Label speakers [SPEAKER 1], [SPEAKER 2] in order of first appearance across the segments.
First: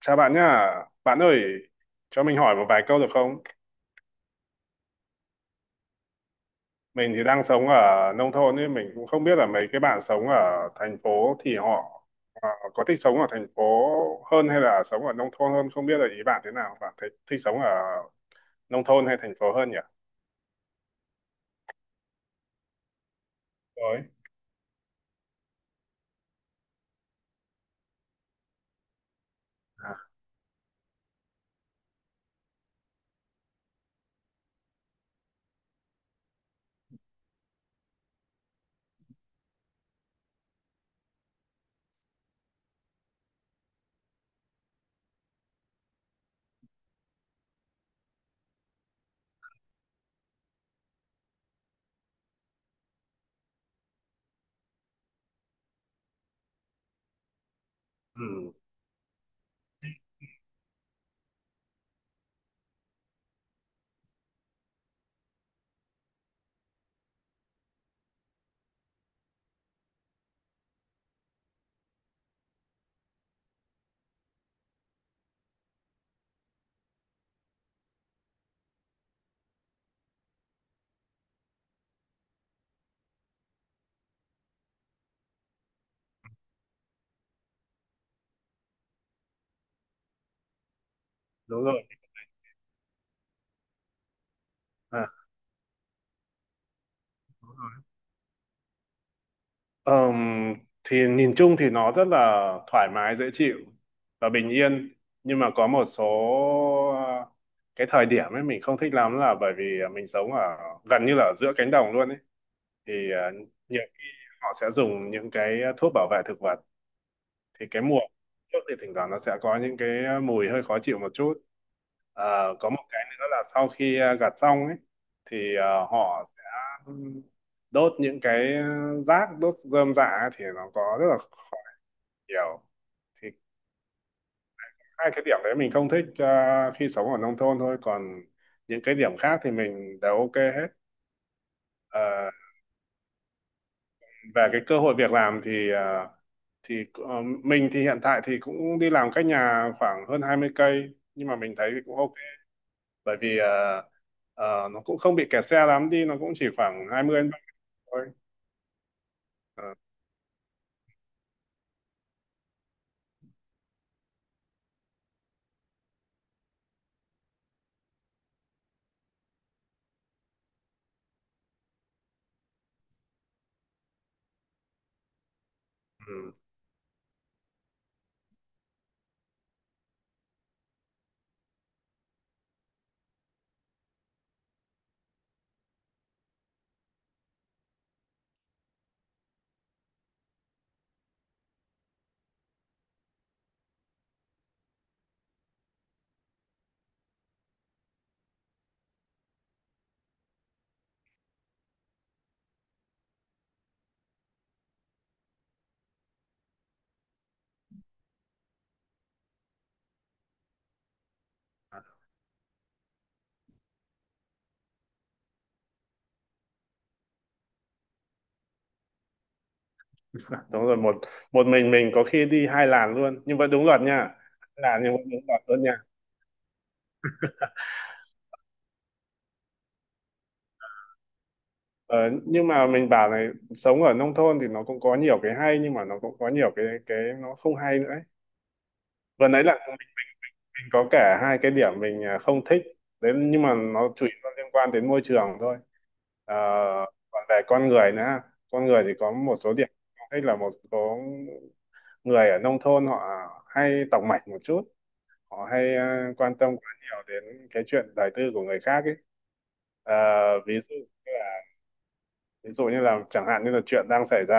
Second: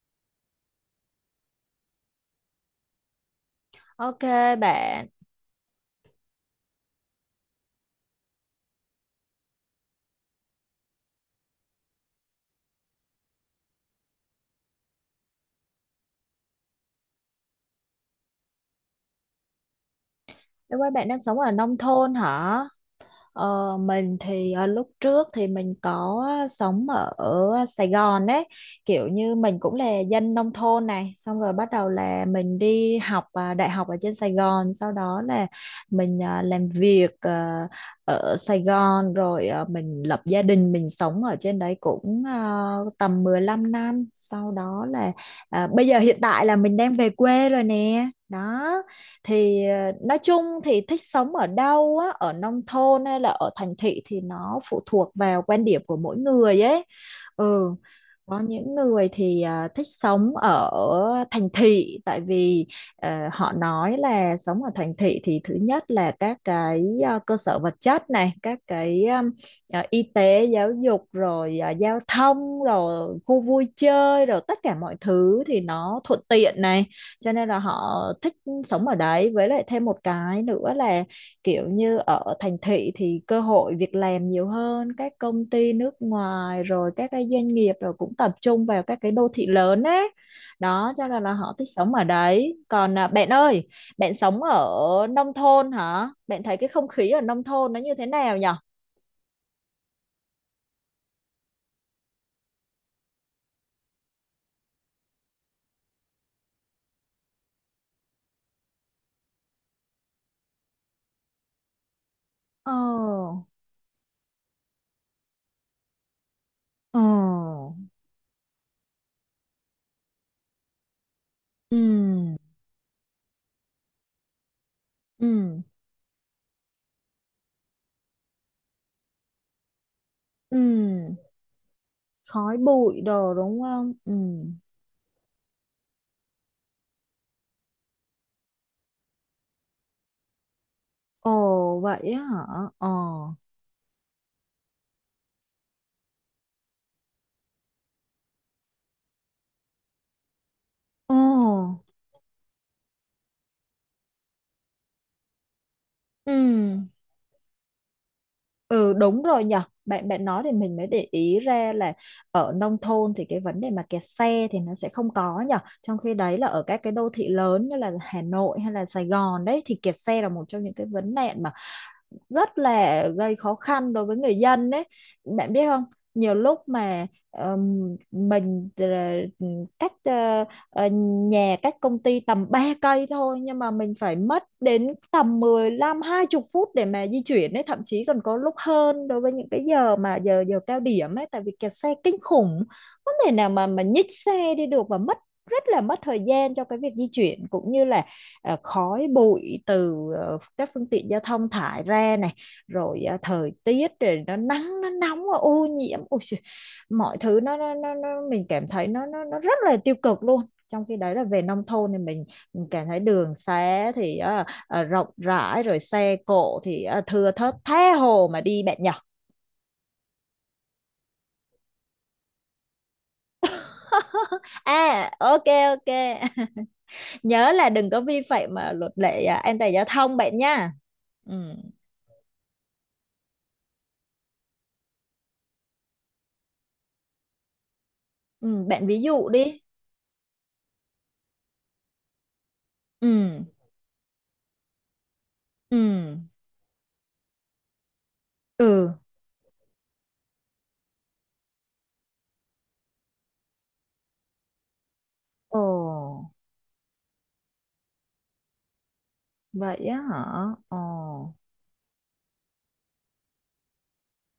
[SPEAKER 1] Chào bạn nhá. Bạn ơi, cho mình hỏi một vài câu được không?
[SPEAKER 2] Ok bạn,
[SPEAKER 1] Mình thì đang sống ở nông thôn nên mình cũng không biết là mấy cái bạn sống ở thành phố thì họ có thích sống ở thành phố hơn hay là sống ở nông thôn hơn, không biết là ý bạn thế nào. Bạn thấy thích sống ở nông thôn hay thành phố hơn nhỉ?
[SPEAKER 2] em ơi bạn đang sống ở nông thôn hả? Ờ,
[SPEAKER 1] Rồi.
[SPEAKER 2] mình thì lúc trước thì mình có sống ở Sài Gòn ấy, kiểu như mình cũng
[SPEAKER 1] À,
[SPEAKER 2] là dân nông thôn này, xong rồi bắt đầu là mình đi học đại học ở trên Sài Gòn, sau đó là mình làm việc ở Sài Gòn, rồi mình lập gia đình, mình sống ở trên đấy cũng tầm 15 năm, sau đó là bây giờ hiện tại là mình đang về quê rồi nè, đó. Thì nói chung thì thích sống ở đâu á, ở nông thôn hay là ở thành thị thì nó phụ thuộc vào quan điểm của mỗi người ấy. Ừ. Có
[SPEAKER 1] ừ,
[SPEAKER 2] những người thì thích sống ở thành thị tại vì họ nói là sống ở thành thị thì thứ nhất là các cái cơ sở vật chất này, các cái y tế giáo dục rồi giao thông rồi khu vui chơi rồi tất cả mọi thứ thì nó thuận tiện này, cho nên là họ thích sống ở đấy, với lại thêm một cái nữa là kiểu như ở thành thị thì cơ hội việc làm nhiều hơn, các công ty nước ngoài rồi các cái doanh nghiệp rồi cũng tập trung vào các cái đô thị lớn ấy, đó cho nên là họ thích
[SPEAKER 1] đúng rồi.
[SPEAKER 2] sống ở đấy. Còn bạn ơi, bạn sống ở
[SPEAKER 1] À,
[SPEAKER 2] nông thôn hả? Bạn thấy cái không khí ở nông thôn nó như thế nào nhở?
[SPEAKER 1] Ờm, thì nhìn chung thì nó rất là thoải mái dễ chịu và bình yên, nhưng mà có một số ờ, cái thời điểm ấy mình không thích lắm là bởi vì mình sống ở gần như là ở giữa cánh đồng luôn ấy,
[SPEAKER 2] Ờ.
[SPEAKER 1] thì nhiều khi họ sẽ dùng những cái thuốc bảo vệ thực vật
[SPEAKER 2] Ờ.
[SPEAKER 1] thì cái mùa trước thì thỉnh thoảng nó sẽ có những cái mùi hơi khó chịu một chút.
[SPEAKER 2] Ừ.
[SPEAKER 1] Ờ, có một cái nữa là sau khi gặt xong ấy thì
[SPEAKER 2] Ừ.
[SPEAKER 1] họ sẽ đốt những cái rác, đốt rơm rạ ấy, thì nó có rất là
[SPEAKER 2] Ừ.
[SPEAKER 1] khó
[SPEAKER 2] Khói
[SPEAKER 1] nhiều.
[SPEAKER 2] bụi
[SPEAKER 1] Thì
[SPEAKER 2] đồ đúng không? Ừ.
[SPEAKER 1] hai cái điểm đấy mình không thích khi sống ở nông thôn thôi, còn những cái điểm khác thì mình đều ok hết.
[SPEAKER 2] Ồ vậy á
[SPEAKER 1] Ờ,
[SPEAKER 2] hả? Ờ.
[SPEAKER 1] về cái cơ hội việc làm thì mình thì hiện tại thì cũng đi làm cách nhà khoảng hơn 20 cây,
[SPEAKER 2] Ồ.
[SPEAKER 1] nhưng mà mình thấy thì cũng ok, bởi vì nó cũng không bị kẹt xe lắm, đi nó cũng
[SPEAKER 2] Ừ.
[SPEAKER 1] chỉ khoảng 20 đến 30 thôi.
[SPEAKER 2] Ừ, đúng rồi nhở.
[SPEAKER 1] Ờ,
[SPEAKER 2] Bạn bạn nói thì mình mới để ý ra là ở nông thôn thì cái vấn đề mà kẹt xe thì nó sẽ không có nhở. Trong khi đấy là ở các cái đô thị lớn như là Hà Nội hay là Sài Gòn đấy thì kẹt xe là một trong những cái vấn nạn mà rất là gây khó khăn đối với người dân đấy, bạn biết không.
[SPEAKER 1] ừ.
[SPEAKER 2] Nhiều lúc mà mình cách ờ, ờ, nhà cách công ty tầm 3 cây thôi, nhưng mà mình phải mất đến tầm mười lăm hai 20 phút để mà di chuyển ấy, thậm chí còn có lúc hơn đối với những cái giờ mà giờ giờ cao điểm ấy, tại vì kẹt xe kinh khủng, không thể nào mà nhích xe đi được, và mất rất là mất thời gian cho cái việc di chuyển, cũng như là khói bụi từ các phương tiện giao thông thải ra này, rồi thời tiết rồi nó nắng nó nóng nó ô nhiễm. Ôi, mọi thứ nó mình cảm thấy nó rất là tiêu cực luôn. Trong khi đấy là về nông thôn thì mình cảm thấy đường xá thì rộng rãi, rồi xe cộ thì thưa thớt, tha hồ mà đi bạn nhỏ.
[SPEAKER 1] Đúng rồi, một một mình có khi đi hai làn luôn nhưng vẫn đúng luật nha. Hai làn nhưng
[SPEAKER 2] À,
[SPEAKER 1] vẫn đúng luật
[SPEAKER 2] ok.
[SPEAKER 1] luôn nha.
[SPEAKER 2] Ok. Nhớ là đừng có vi phạm mà luật lệ à, an toàn giao thông bạn nha. Ừ.
[SPEAKER 1] Ờ, nhưng mà mình bảo này, sống ở nông thôn thì nó cũng có nhiều cái hay, nhưng mà nó cũng có nhiều cái nó không hay nữa ấy.
[SPEAKER 2] Ừ, bạn ví dụ
[SPEAKER 1] Vừa nãy là
[SPEAKER 2] đi.
[SPEAKER 1] có cả hai cái điểm mình không thích đấy, nhưng
[SPEAKER 2] Ừ.
[SPEAKER 1] mà nó chủ yếu là liên quan đến môi trường thôi.
[SPEAKER 2] Ừ.
[SPEAKER 1] Ờ, còn về con người nữa, con người thì
[SPEAKER 2] Ừ.
[SPEAKER 1] có một số điểm không thích là một số người ở nông thôn họ hay tòng mạch một chút, họ
[SPEAKER 2] Ồ,
[SPEAKER 1] hay quan tâm quá nhiều đến cái chuyện đời tư của người khác ấy.
[SPEAKER 2] vậy
[SPEAKER 1] Ờ,
[SPEAKER 2] á hả?
[SPEAKER 1] ví dụ
[SPEAKER 2] Ồ.
[SPEAKER 1] ví dụ như là chẳng hạn như là chuyện đang xảy ra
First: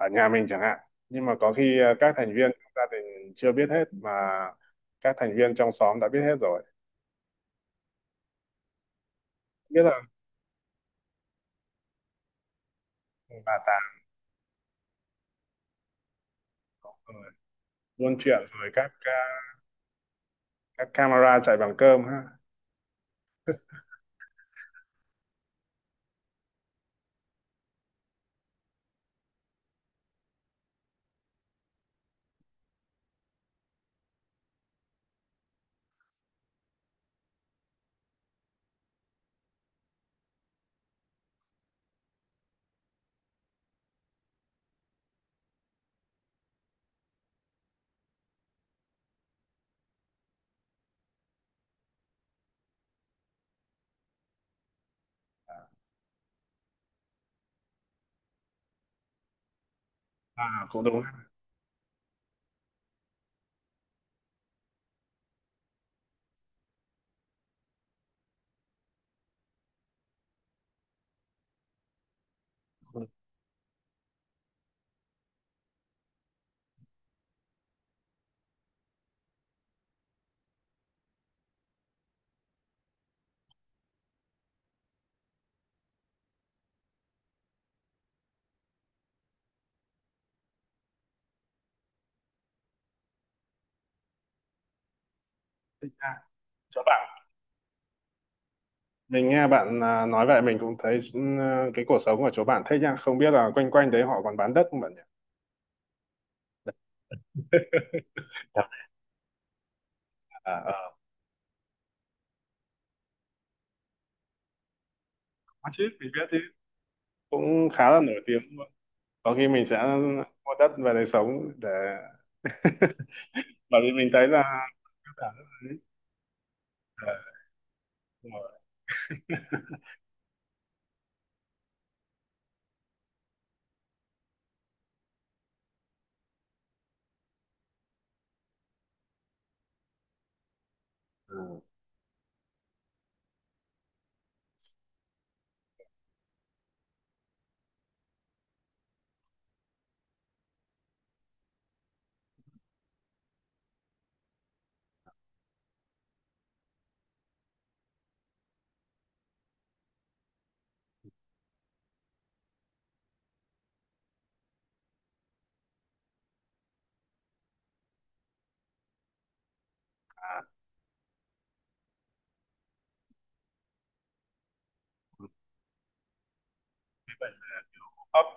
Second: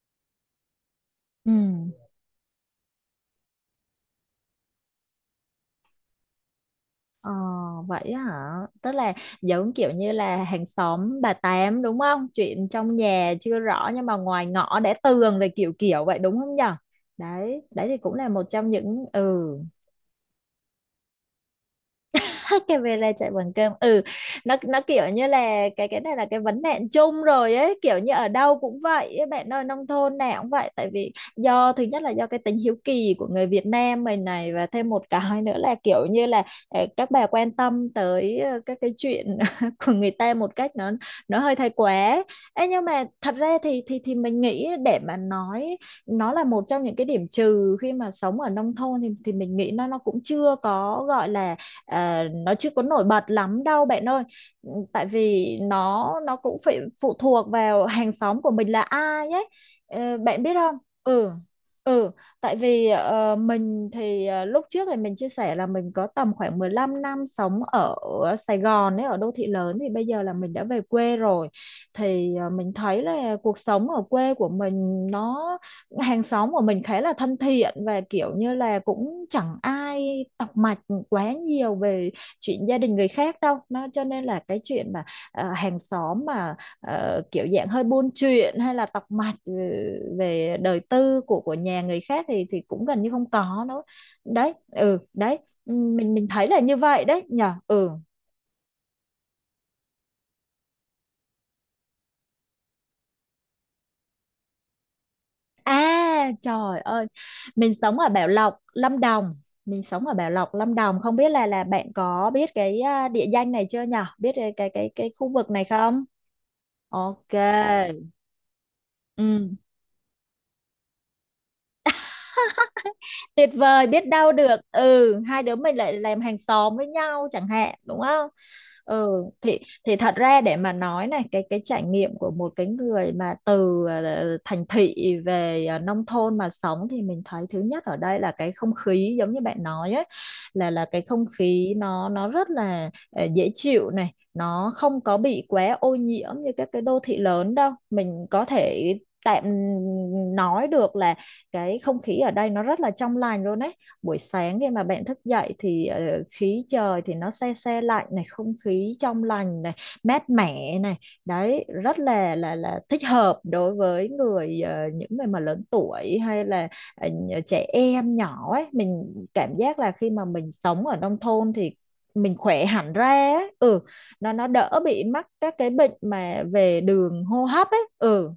[SPEAKER 1] ở nhà mình chẳng hạn, nhưng mà
[SPEAKER 2] Ừ.
[SPEAKER 1] có khi các thành viên trong gia đình chưa biết hết mà các thành viên trong xóm đã biết hết rồi,
[SPEAKER 2] ờ, Vậy á hả? Tức là giống
[SPEAKER 1] biết
[SPEAKER 2] kiểu
[SPEAKER 1] là
[SPEAKER 2] như là hàng xóm bà Tám đúng không? Chuyện trong nhà
[SPEAKER 1] bà
[SPEAKER 2] chưa
[SPEAKER 1] tám
[SPEAKER 2] rõ nhưng mà ngoài ngõ đã tường rồi, kiểu kiểu vậy đúng không nhở?
[SPEAKER 1] rồi,
[SPEAKER 2] Đấy, đấy thì cũng
[SPEAKER 1] buôn
[SPEAKER 2] là
[SPEAKER 1] chuyện
[SPEAKER 2] một
[SPEAKER 1] rồi,
[SPEAKER 2] trong những, ừ,
[SPEAKER 1] các camera chạy bằng cơm ha.
[SPEAKER 2] cái về là chạy bằng cơm. Ừ. Nó kiểu như là cái này là cái vấn nạn chung rồi ấy, kiểu như ở đâu cũng vậy ấy, bạn ơi, nông thôn nào cũng vậy, tại vì do thứ nhất là do cái tính hiếu kỳ của người Việt Nam mình này, và thêm một cái nữa là kiểu như là các bà quan tâm tới các cái chuyện của người ta một cách nó hơi thái quá. Ê, nhưng mà thật ra thì mình nghĩ để mà nói nó là một trong những cái điểm trừ khi mà sống ở nông thôn, thì mình nghĩ nó cũng chưa có gọi là, ờ, nó chưa có nổi bật lắm đâu bạn ơi. Ừ, tại vì nó cũng phải phụ thuộc vào hàng xóm của mình là ai ấy. Ờ, bạn biết
[SPEAKER 1] À,
[SPEAKER 2] không.
[SPEAKER 1] cũng đúng ha,
[SPEAKER 2] Ừ. Ừ. Tại vì mình thì lúc trước thì mình chia sẻ là mình có tầm khoảng 15 năm sống ở Sài Gòn ấy, ở đô thị lớn, thì bây giờ là mình đã về quê rồi, thì mình
[SPEAKER 1] cũng
[SPEAKER 2] thấy
[SPEAKER 1] đúng
[SPEAKER 2] là cuộc sống ở quê của mình nó, hàng xóm của mình khá là thân thiện và kiểu như là cũng chẳng ai tọc mạch quá nhiều về chuyện gia đình người khác đâu, nó cho nên là cái chuyện mà hàng xóm mà kiểu dạng hơi buôn chuyện hay là tọc mạch, ừ, về đời tư của nhà người khác thì cũng gần như không có nữa đấy. Ừ, đấy. Ừ,
[SPEAKER 1] ha.
[SPEAKER 2] mình thấy là như
[SPEAKER 1] Chỗ
[SPEAKER 2] vậy
[SPEAKER 1] bạn,
[SPEAKER 2] đấy nhở. Ừ.
[SPEAKER 1] mình nghe bạn nói vậy mình cũng thấy cái cuộc sống của chỗ bạn thích nha, không biết là quanh quanh đấy họ còn bán đất không bạn nhỉ?
[SPEAKER 2] À trời ơi, mình sống ở Bảo Lộc
[SPEAKER 1] Dạ.
[SPEAKER 2] Lâm Đồng mình sống ở Bảo
[SPEAKER 1] À,
[SPEAKER 2] Lộc Lâm
[SPEAKER 1] ờ.
[SPEAKER 2] Đồng, không biết là bạn có biết cái địa danh này chưa nhở, biết cái, khu vực này
[SPEAKER 1] Có chứ,
[SPEAKER 2] không?
[SPEAKER 1] mình biết chứ,
[SPEAKER 2] Ok.
[SPEAKER 1] cũng khá là nổi tiếng luôn. Có khi
[SPEAKER 2] Ừ.
[SPEAKER 1] mình sẽ mua đất về để sống để
[SPEAKER 2] Tuyệt
[SPEAKER 1] bởi
[SPEAKER 2] vời,
[SPEAKER 1] vì
[SPEAKER 2] biết
[SPEAKER 1] mình thấy
[SPEAKER 2] đau
[SPEAKER 1] là
[SPEAKER 2] được,
[SPEAKER 1] các
[SPEAKER 2] ừ,
[SPEAKER 1] bạn
[SPEAKER 2] hai
[SPEAKER 1] rất
[SPEAKER 2] đứa
[SPEAKER 1] là
[SPEAKER 2] mình
[SPEAKER 1] thích.
[SPEAKER 2] lại làm hàng xóm với
[SPEAKER 1] Ờ,
[SPEAKER 2] nhau chẳng hạn đúng không.
[SPEAKER 1] đúng rồi.
[SPEAKER 2] Ừ, thì thật ra để mà nói này, cái trải nghiệm của một cái người mà từ thành thị về nông thôn mà sống thì mình thấy thứ nhất ở đây là cái không khí giống như bạn nói ấy, là cái không
[SPEAKER 1] Ừ.
[SPEAKER 2] khí nó rất là dễ chịu này, nó không có bị quá ô nhiễm như các cái đô thị lớn đâu, mình có thể tạm nói được là cái không khí ở đây nó rất là trong lành luôn ấy. Buổi sáng khi mà bạn thức dậy thì khí trời thì nó se se lạnh này, không khí trong lành này, mát mẻ này, đấy rất là thích hợp đối với người những người mà lớn tuổi hay là trẻ em nhỏ ấy, mình cảm giác là khi mà
[SPEAKER 1] À,
[SPEAKER 2] mình sống ở nông thôn thì mình khỏe hẳn ra ấy. Ừ. Nó đỡ bị mắc các cái bệnh mà về
[SPEAKER 1] thế
[SPEAKER 2] đường
[SPEAKER 1] vậy.
[SPEAKER 2] hô hấp ấy.
[SPEAKER 1] Ờ,
[SPEAKER 2] Ừ,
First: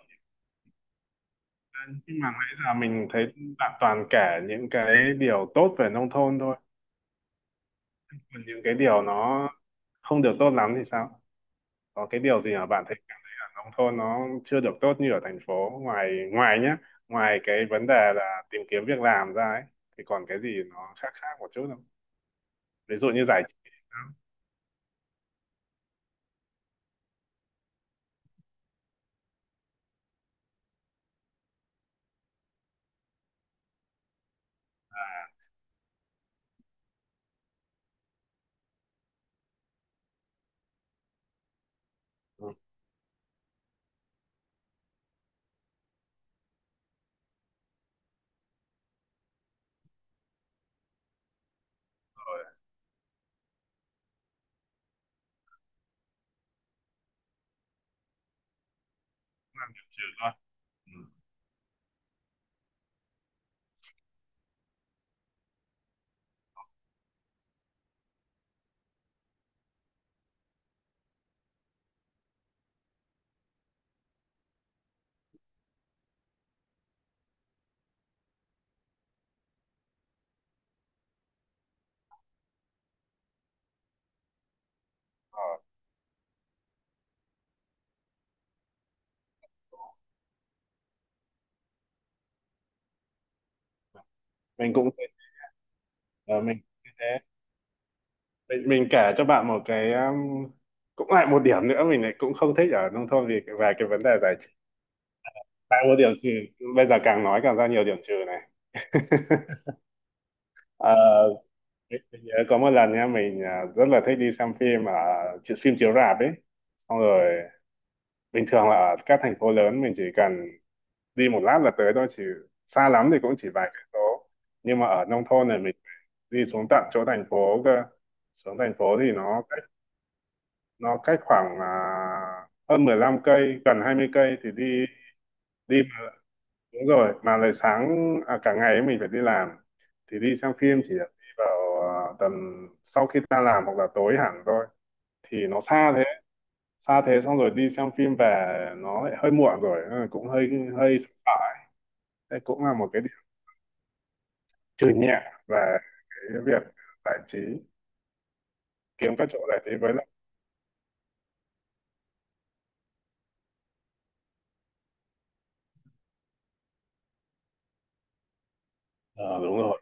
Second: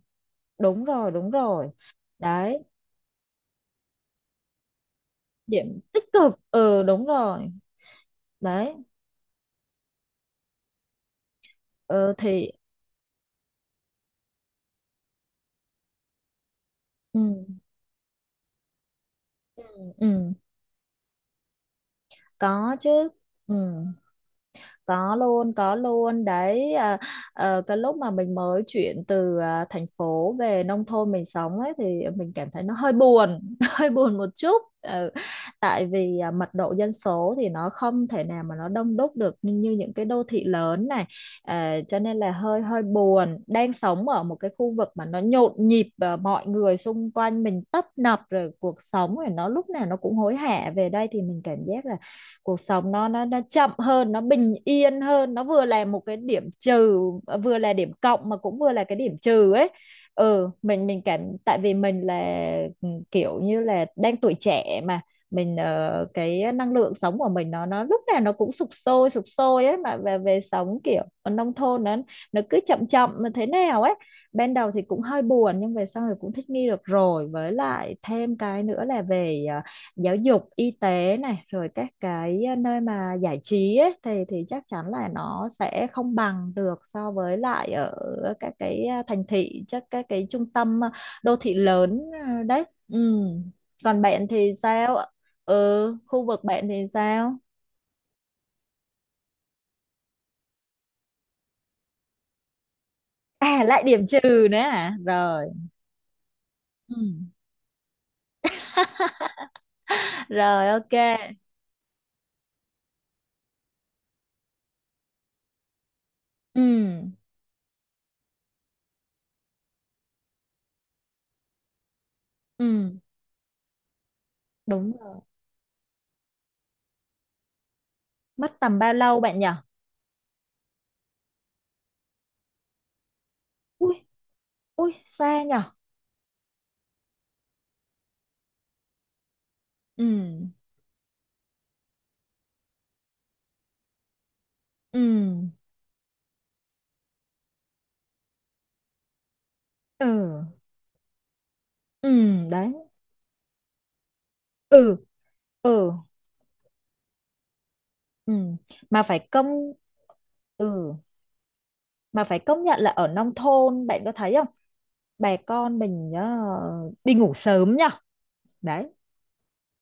[SPEAKER 2] đúng rồi
[SPEAKER 1] nhưng mà nãy
[SPEAKER 2] đấy,
[SPEAKER 1] giờ mình thấy bạn toàn kể những cái điều tốt
[SPEAKER 2] điểm
[SPEAKER 1] về
[SPEAKER 2] tích
[SPEAKER 1] nông
[SPEAKER 2] cực,
[SPEAKER 1] thôn thôi,
[SPEAKER 2] ừ, đúng rồi
[SPEAKER 1] còn những cái
[SPEAKER 2] đấy.
[SPEAKER 1] điều nó không được tốt lắm thì sao? Có
[SPEAKER 2] Ờ,
[SPEAKER 1] cái điều
[SPEAKER 2] thì,
[SPEAKER 1] gì mà bạn thấy cả nông thôn nó chưa được tốt như ở thành phố ngoài ngoài nhá, ngoài cái
[SPEAKER 2] ừ.
[SPEAKER 1] vấn đề là tìm kiếm việc làm ra ấy, thì còn
[SPEAKER 2] Ừ,
[SPEAKER 1] cái gì nó khác khác một chút không?
[SPEAKER 2] có
[SPEAKER 1] Ví dụ
[SPEAKER 2] chứ.
[SPEAKER 1] như giải
[SPEAKER 2] Ừ.
[SPEAKER 1] trí.
[SPEAKER 2] Có luôn, có luôn đấy. Cái lúc mà mình mới chuyển từ thành phố về nông thôn mình sống ấy thì mình cảm thấy nó hơi buồn, hơi buồn một chút. Ừ, tại vì mật độ dân số thì nó không thể nào mà nó đông đúc được như, như những cái đô thị lớn này. À, cho nên là
[SPEAKER 1] Ừ,
[SPEAKER 2] hơi hơi buồn, đang sống ở một cái khu vực mà nó nhộn nhịp và mọi người xung quanh mình tấp nập rồi cuộc sống rồi nó lúc nào nó cũng hối hả, về đây thì mình cảm giác là
[SPEAKER 1] rồi
[SPEAKER 2] cuộc sống nó chậm hơn, nó bình yên hơn, nó vừa là một cái điểm trừ, vừa là điểm cộng mà cũng vừa là cái điểm trừ ấy.
[SPEAKER 1] trừ thôi.
[SPEAKER 2] Ừ, mình
[SPEAKER 1] Ừ.
[SPEAKER 2] mình cảm, tại vì mình là, ừ, kiểu như là đang tuổi trẻ mà mình, cái năng lượng sống của mình nó lúc nào nó cũng sục sôi ấy, mà về về sống kiểu ở nông thôn nó cứ chậm chậm mà thế nào ấy, ban đầu thì cũng hơi buồn nhưng về sau thì cũng thích nghi được rồi, với lại thêm cái nữa là về giáo dục y tế này rồi các cái nơi mà giải trí ấy, thì chắc chắn là nó sẽ không bằng được so với lại ở các cái thành thị, chắc các cái trung tâm đô thị lớn đấy. Ừ. Còn bạn thì
[SPEAKER 1] Mình cũng
[SPEAKER 2] sao
[SPEAKER 1] thế,
[SPEAKER 2] ạ? Ừ, khu
[SPEAKER 1] ờ,
[SPEAKER 2] vực
[SPEAKER 1] mình
[SPEAKER 2] bạn
[SPEAKER 1] cũng
[SPEAKER 2] thì
[SPEAKER 1] như thế.
[SPEAKER 2] sao?
[SPEAKER 1] Mình kể cho bạn một cái, cũng lại một điểm nữa mình lại cũng không thích ở nông thôn vì
[SPEAKER 2] À,
[SPEAKER 1] về
[SPEAKER 2] lại
[SPEAKER 1] cái
[SPEAKER 2] điểm
[SPEAKER 1] vấn đề giải.
[SPEAKER 2] trừ nữa à, rồi.
[SPEAKER 1] Đã có điểm trừ, bây
[SPEAKER 2] Ừ.
[SPEAKER 1] giờ càng nói càng ra nhiều điểm trừ này.
[SPEAKER 2] Rồi ok.
[SPEAKER 1] Ờ, mình nhớ có một lần nha, mình rất là thích đi xem phim ở phim chiếu rạp ấy,
[SPEAKER 2] Ừ.
[SPEAKER 1] xong rồi bình thường là ở các thành phố lớn mình chỉ cần đi một lát là tới thôi, chỉ xa
[SPEAKER 2] Ừ,
[SPEAKER 1] lắm thì cũng chỉ vài cây số, nhưng mà
[SPEAKER 2] đúng
[SPEAKER 1] ở
[SPEAKER 2] rồi.
[SPEAKER 1] nông thôn này mình đi xuống tận chỗ thành phố cơ. Xuống
[SPEAKER 2] Mất
[SPEAKER 1] thành
[SPEAKER 2] tầm bao
[SPEAKER 1] phố thì
[SPEAKER 2] lâu bạn
[SPEAKER 1] nó
[SPEAKER 2] nhỉ?
[SPEAKER 1] cách nó cách khoảng hơn 15 cây, gần
[SPEAKER 2] Ui.
[SPEAKER 1] 20 cây thì đi
[SPEAKER 2] Ui xa nhỉ.
[SPEAKER 1] đi Đúng rồi, mà lại sáng cả ngày ấy mình phải đi làm,
[SPEAKER 2] Ừ.
[SPEAKER 1] thì đi xem phim chỉ được đi vào tầm sau khi ta làm hoặc là tối hẳn thôi,
[SPEAKER 2] Ừ.
[SPEAKER 1] thì nó xa thế, xa thế xong rồi đi xem phim về nó lại hơi muộn rồi nên là cũng
[SPEAKER 2] Ừ.
[SPEAKER 1] hơi hơi sợ sợ. Thế cũng là
[SPEAKER 2] Đấy.
[SPEAKER 1] một cái điểm trừ
[SPEAKER 2] Ừ.
[SPEAKER 1] nhẹ về
[SPEAKER 2] Ừ.
[SPEAKER 1] cái việc giải trí,
[SPEAKER 2] Ừm, mà
[SPEAKER 1] kiếm
[SPEAKER 2] phải
[SPEAKER 1] các chỗ giải trí
[SPEAKER 2] công,
[SPEAKER 1] với lại.
[SPEAKER 2] ừ, mà phải công nhận là ở nông thôn bạn có thấy không? Bà con mình nhá, đi ngủ sớm nhá. Đấy.
[SPEAKER 1] Ờ, Đúng rồi,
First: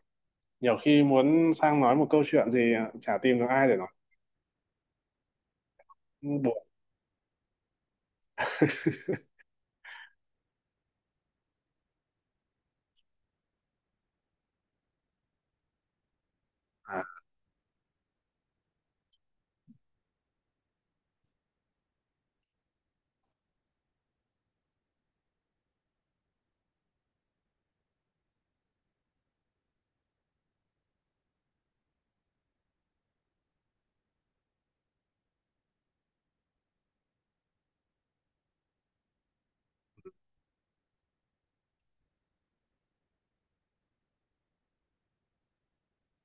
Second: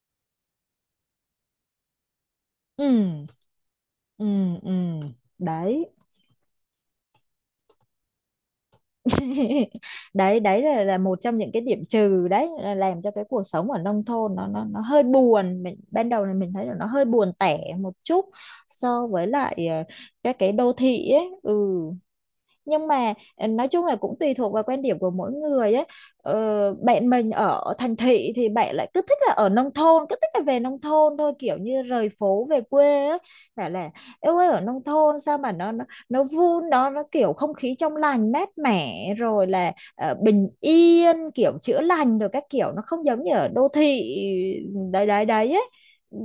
[SPEAKER 1] nhiều khi muốn sang nói một câu chuyện gì chả
[SPEAKER 2] Ừm.
[SPEAKER 1] tìm được ai để nói,
[SPEAKER 2] Ừm. Ừm. Đấy.
[SPEAKER 1] buồn.
[SPEAKER 2] Đấy, đấy là một trong những cái điểm trừ đấy, là làm cho cái cuộc sống ở nông thôn nó hơi buồn. Mình ban đầu là mình thấy là nó
[SPEAKER 1] À,
[SPEAKER 2] hơi buồn tẻ một chút so với lại các cái đô thị ấy. Ừ. Nhưng mà nói chung là cũng tùy thuộc vào quan điểm của mỗi người ấy. ờ, Bạn mình ở thành thị thì bạn lại cứ thích là ở nông thôn, cứ thích là về nông thôn thôi, kiểu như rời phố về quê ấy, bảo là yêu ơi ở nông thôn sao mà nó vun nó kiểu không khí trong lành mát mẻ, rồi là bình yên kiểu chữa lành rồi các kiểu, nó không giống như ở đô thị. Đấy đấy đấy ấy. Ừ,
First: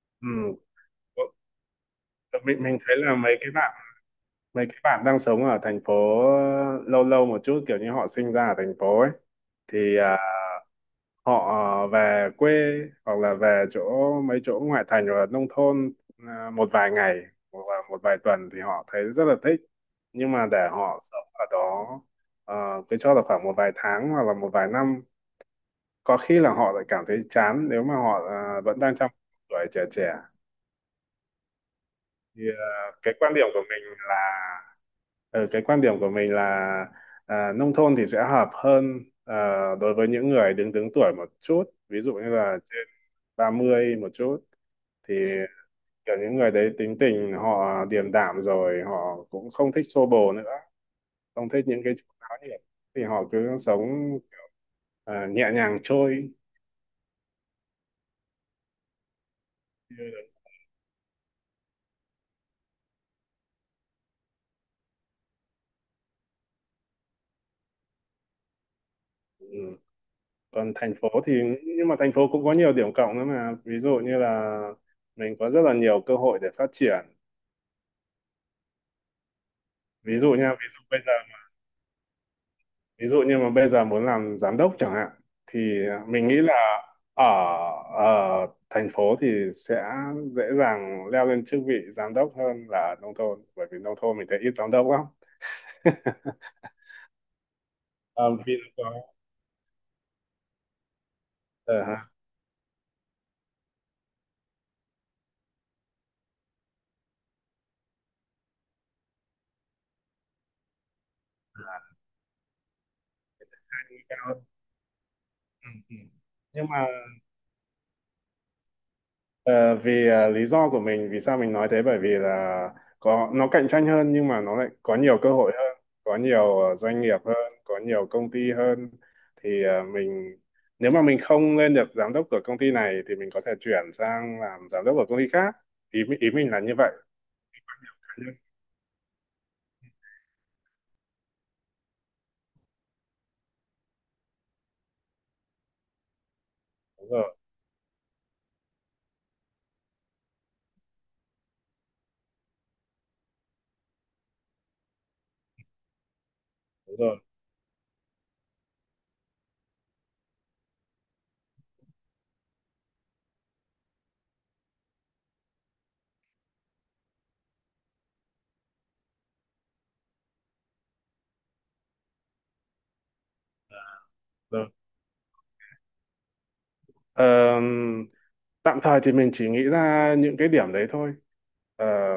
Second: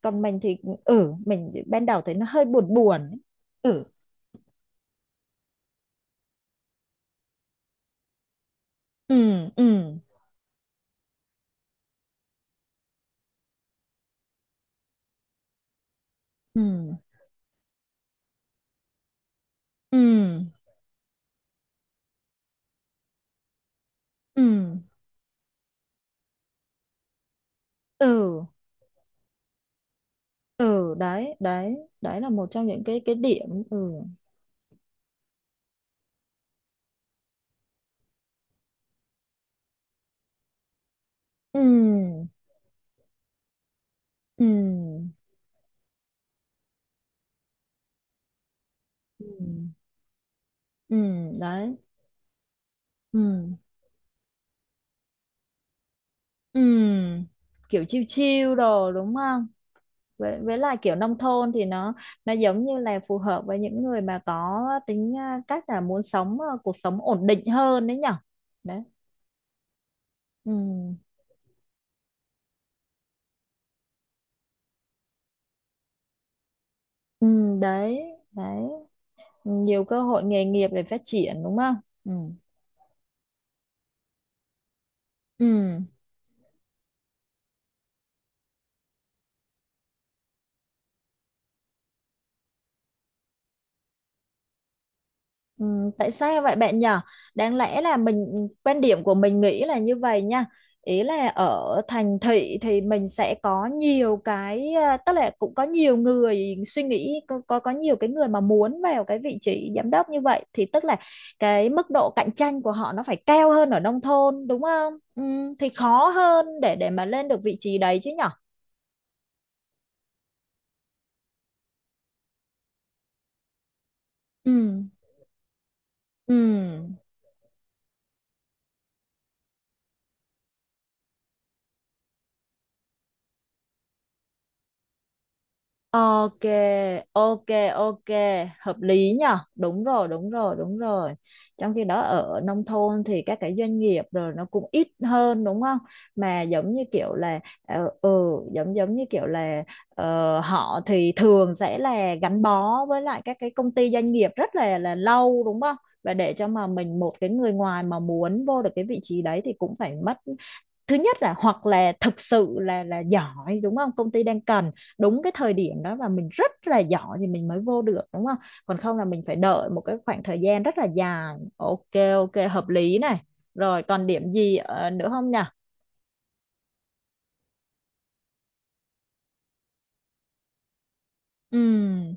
[SPEAKER 2] còn mình thì
[SPEAKER 1] ừ.
[SPEAKER 2] ừ, mình ban đầu thấy nó hơi
[SPEAKER 1] mình
[SPEAKER 2] buồn
[SPEAKER 1] mình
[SPEAKER 2] buồn
[SPEAKER 1] thấy là
[SPEAKER 2] ấy.
[SPEAKER 1] mấy cái bạn
[SPEAKER 2] Ừ.
[SPEAKER 1] mấy cái bạn đang sống ở thành phố lâu lâu một chút kiểu như họ sinh ra ở thành phố ấy,
[SPEAKER 2] Ừ ừ
[SPEAKER 1] thì họ về quê hoặc là về chỗ mấy chỗ ngoại thành hoặc là nông thôn
[SPEAKER 2] ừ
[SPEAKER 1] một vài ngày hoặc là một vài tuần thì họ thấy rất là thích, nhưng
[SPEAKER 2] ừ
[SPEAKER 1] mà để họ sống ở đó cứ cho là khoảng một vài tháng hoặc là một vài
[SPEAKER 2] ừ
[SPEAKER 1] năm có khi là họ lại cảm thấy chán nếu mà họ
[SPEAKER 2] ừ
[SPEAKER 1] vẫn đang trong tuổi trẻ trẻ.
[SPEAKER 2] ừ. Đấy đấy đấy là
[SPEAKER 1] Thì
[SPEAKER 2] một trong những cái
[SPEAKER 1] cái quan điểm
[SPEAKER 2] điểm.
[SPEAKER 1] của
[SPEAKER 2] Ừ
[SPEAKER 1] mình là, cái quan điểm của mình là nông thôn thì sẽ hợp hơn đối với những người đứng đứng tuổi một chút, ví dụ như
[SPEAKER 2] ừ
[SPEAKER 1] là trên 30 một chút,
[SPEAKER 2] ừ
[SPEAKER 1] thì kiểu những người đấy tính tình họ điềm đạm rồi, họ
[SPEAKER 2] ừ
[SPEAKER 1] cũng không thích xô bồ nữa,
[SPEAKER 2] ừ.
[SPEAKER 1] không thích
[SPEAKER 2] Đấy.
[SPEAKER 1] những cái chuyện náo nhiệt thì
[SPEAKER 2] Ừ
[SPEAKER 1] họ cứ sống nhẹ nhàng trôi.
[SPEAKER 2] ừ. Kiểu chiêu chiêu đồ đúng không, với lại kiểu nông thôn thì nó giống như là phù hợp với những người mà có tính à, cách là muốn sống à, cuộc sống ổn định hơn đấy nhở. Đấy.
[SPEAKER 1] Ừ.
[SPEAKER 2] Ừ
[SPEAKER 1] Còn thành phố thì, nhưng mà thành phố cũng có nhiều điểm cộng nữa mà, ví dụ như là mình có rất là nhiều cơ hội để phát triển.
[SPEAKER 2] ừ. Đấy đấy, nhiều cơ
[SPEAKER 1] Ví
[SPEAKER 2] hội
[SPEAKER 1] dụ
[SPEAKER 2] nghề
[SPEAKER 1] nha, ví
[SPEAKER 2] nghiệp
[SPEAKER 1] dụ
[SPEAKER 2] để
[SPEAKER 1] bây
[SPEAKER 2] phát
[SPEAKER 1] giờ,
[SPEAKER 2] triển đúng không. Ừ
[SPEAKER 1] ví dụ như mà bây giờ muốn làm giám đốc chẳng hạn thì
[SPEAKER 2] ừ.
[SPEAKER 1] mình nghĩ là ở ở thành phố thì sẽ dễ dàng leo lên chức vị giám đốc hơn là ở nông thôn, bởi vì nông thôn mình thấy ít giám đốc lắm.
[SPEAKER 2] Ừ, tại sao vậy bạn nhở? Đáng lẽ là
[SPEAKER 1] Ờ,
[SPEAKER 2] mình,
[SPEAKER 1] Vì nó
[SPEAKER 2] quan
[SPEAKER 1] có,
[SPEAKER 2] điểm của mình nghĩ là như vậy nha. Ý là ở
[SPEAKER 1] ờ, ha,
[SPEAKER 2] thành thị thì mình sẽ có nhiều cái à, tức là cũng có nhiều người suy nghĩ có nhiều cái người mà muốn vào cái vị trí giám đốc như vậy, thì tức là cái mức độ cạnh tranh của họ nó phải cao hơn ở nông
[SPEAKER 1] cao
[SPEAKER 2] thôn
[SPEAKER 1] hơn.
[SPEAKER 2] đúng không? Ừ, thì
[SPEAKER 1] Ừ, ừ.
[SPEAKER 2] khó hơn
[SPEAKER 1] Nhưng
[SPEAKER 2] để
[SPEAKER 1] mà
[SPEAKER 2] để mà lên được vị trí đấy chứ nhở?
[SPEAKER 1] Lý do của mình vì sao mình nói thế bởi vì là có nó cạnh tranh hơn nhưng mà nó lại
[SPEAKER 2] Ừ.
[SPEAKER 1] có nhiều cơ hội hơn, có
[SPEAKER 2] Ừ.
[SPEAKER 1] nhiều doanh nghiệp hơn, có nhiều công ty hơn, thì mình nếu mà mình không lên được giám đốc của công ty này thì mình có thể chuyển sang làm giám đốc của công ty khác, ý ý
[SPEAKER 2] Ok,
[SPEAKER 1] mình là như vậy.
[SPEAKER 2] ok, ok, hợp lý nhở? Đúng rồi, đúng rồi, đúng rồi. Trong khi đó ở nông thôn thì các cái doanh nghiệp rồi nó cũng ít hơn đúng không? Mà giống như
[SPEAKER 1] Đúng
[SPEAKER 2] kiểu
[SPEAKER 1] rồi,
[SPEAKER 2] là ừ, giống giống như kiểu là họ thì thường sẽ là gắn bó với lại các cái công ty doanh nghiệp rất là lâu đúng không? Và để cho mà
[SPEAKER 1] đúng
[SPEAKER 2] mình, một
[SPEAKER 1] rồi,
[SPEAKER 2] cái người ngoài mà muốn vô được cái vị trí đấy thì cũng phải mất, thứ nhất là hoặc là thực sự là giỏi đúng không, công ty đang cần đúng cái thời điểm đó và mình rất là giỏi thì mình mới vô được đúng không, còn không là mình phải đợi một cái khoảng thời gian rất là dài. Ok, ok, hợp lý này. Rồi còn điểm gì
[SPEAKER 1] đúng rồi.
[SPEAKER 2] nữa không nhỉ.
[SPEAKER 1] Ờ, tạm thời thì mình chỉ nghĩ ra những cái điểm đấy thôi. Ờ,
[SPEAKER 2] Ừm,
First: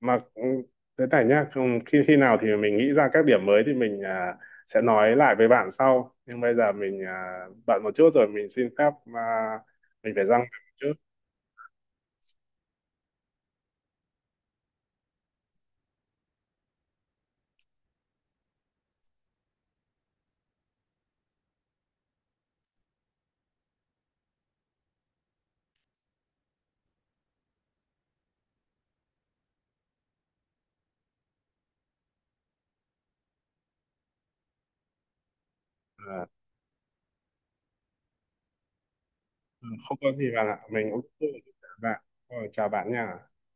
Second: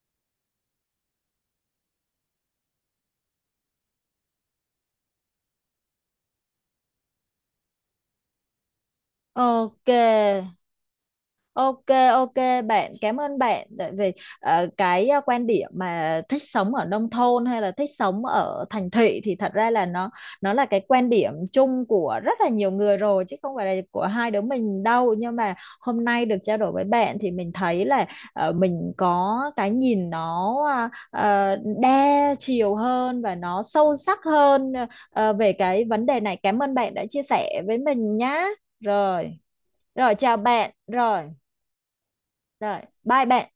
[SPEAKER 1] mà thế này nhá, khi khi nào thì mình nghĩ ra các điểm mới thì mình sẽ nói lại với bạn sau, nhưng bây giờ mình bận một chút rồi, mình xin phép à,
[SPEAKER 2] ok.
[SPEAKER 1] mình phải ra ngoài một chút.
[SPEAKER 2] Ok, ok, bạn, cảm ơn bạn tại vì cái quan điểm mà thích sống ở nông thôn hay là thích sống ở thành thị thì thật ra là nó là cái quan điểm chung của rất là nhiều người rồi chứ không phải là của hai đứa mình đâu, nhưng mà hôm nay được trao đổi với bạn thì mình thấy là mình có cái nhìn nó ờ, đa chiều hơn và nó sâu sắc hơn về cái vấn đề
[SPEAKER 1] À,
[SPEAKER 2] này. Cảm ơn bạn đã chia sẻ với mình nhá. Rồi.
[SPEAKER 1] ừ, không có
[SPEAKER 2] Rồi
[SPEAKER 1] gì
[SPEAKER 2] chào
[SPEAKER 1] bạn ạ,
[SPEAKER 2] bạn.
[SPEAKER 1] mình cũng
[SPEAKER 2] Rồi
[SPEAKER 1] chào bạn. Rồi, chào
[SPEAKER 2] rồi,
[SPEAKER 1] bạn
[SPEAKER 2] bye
[SPEAKER 1] nha.
[SPEAKER 2] bạn.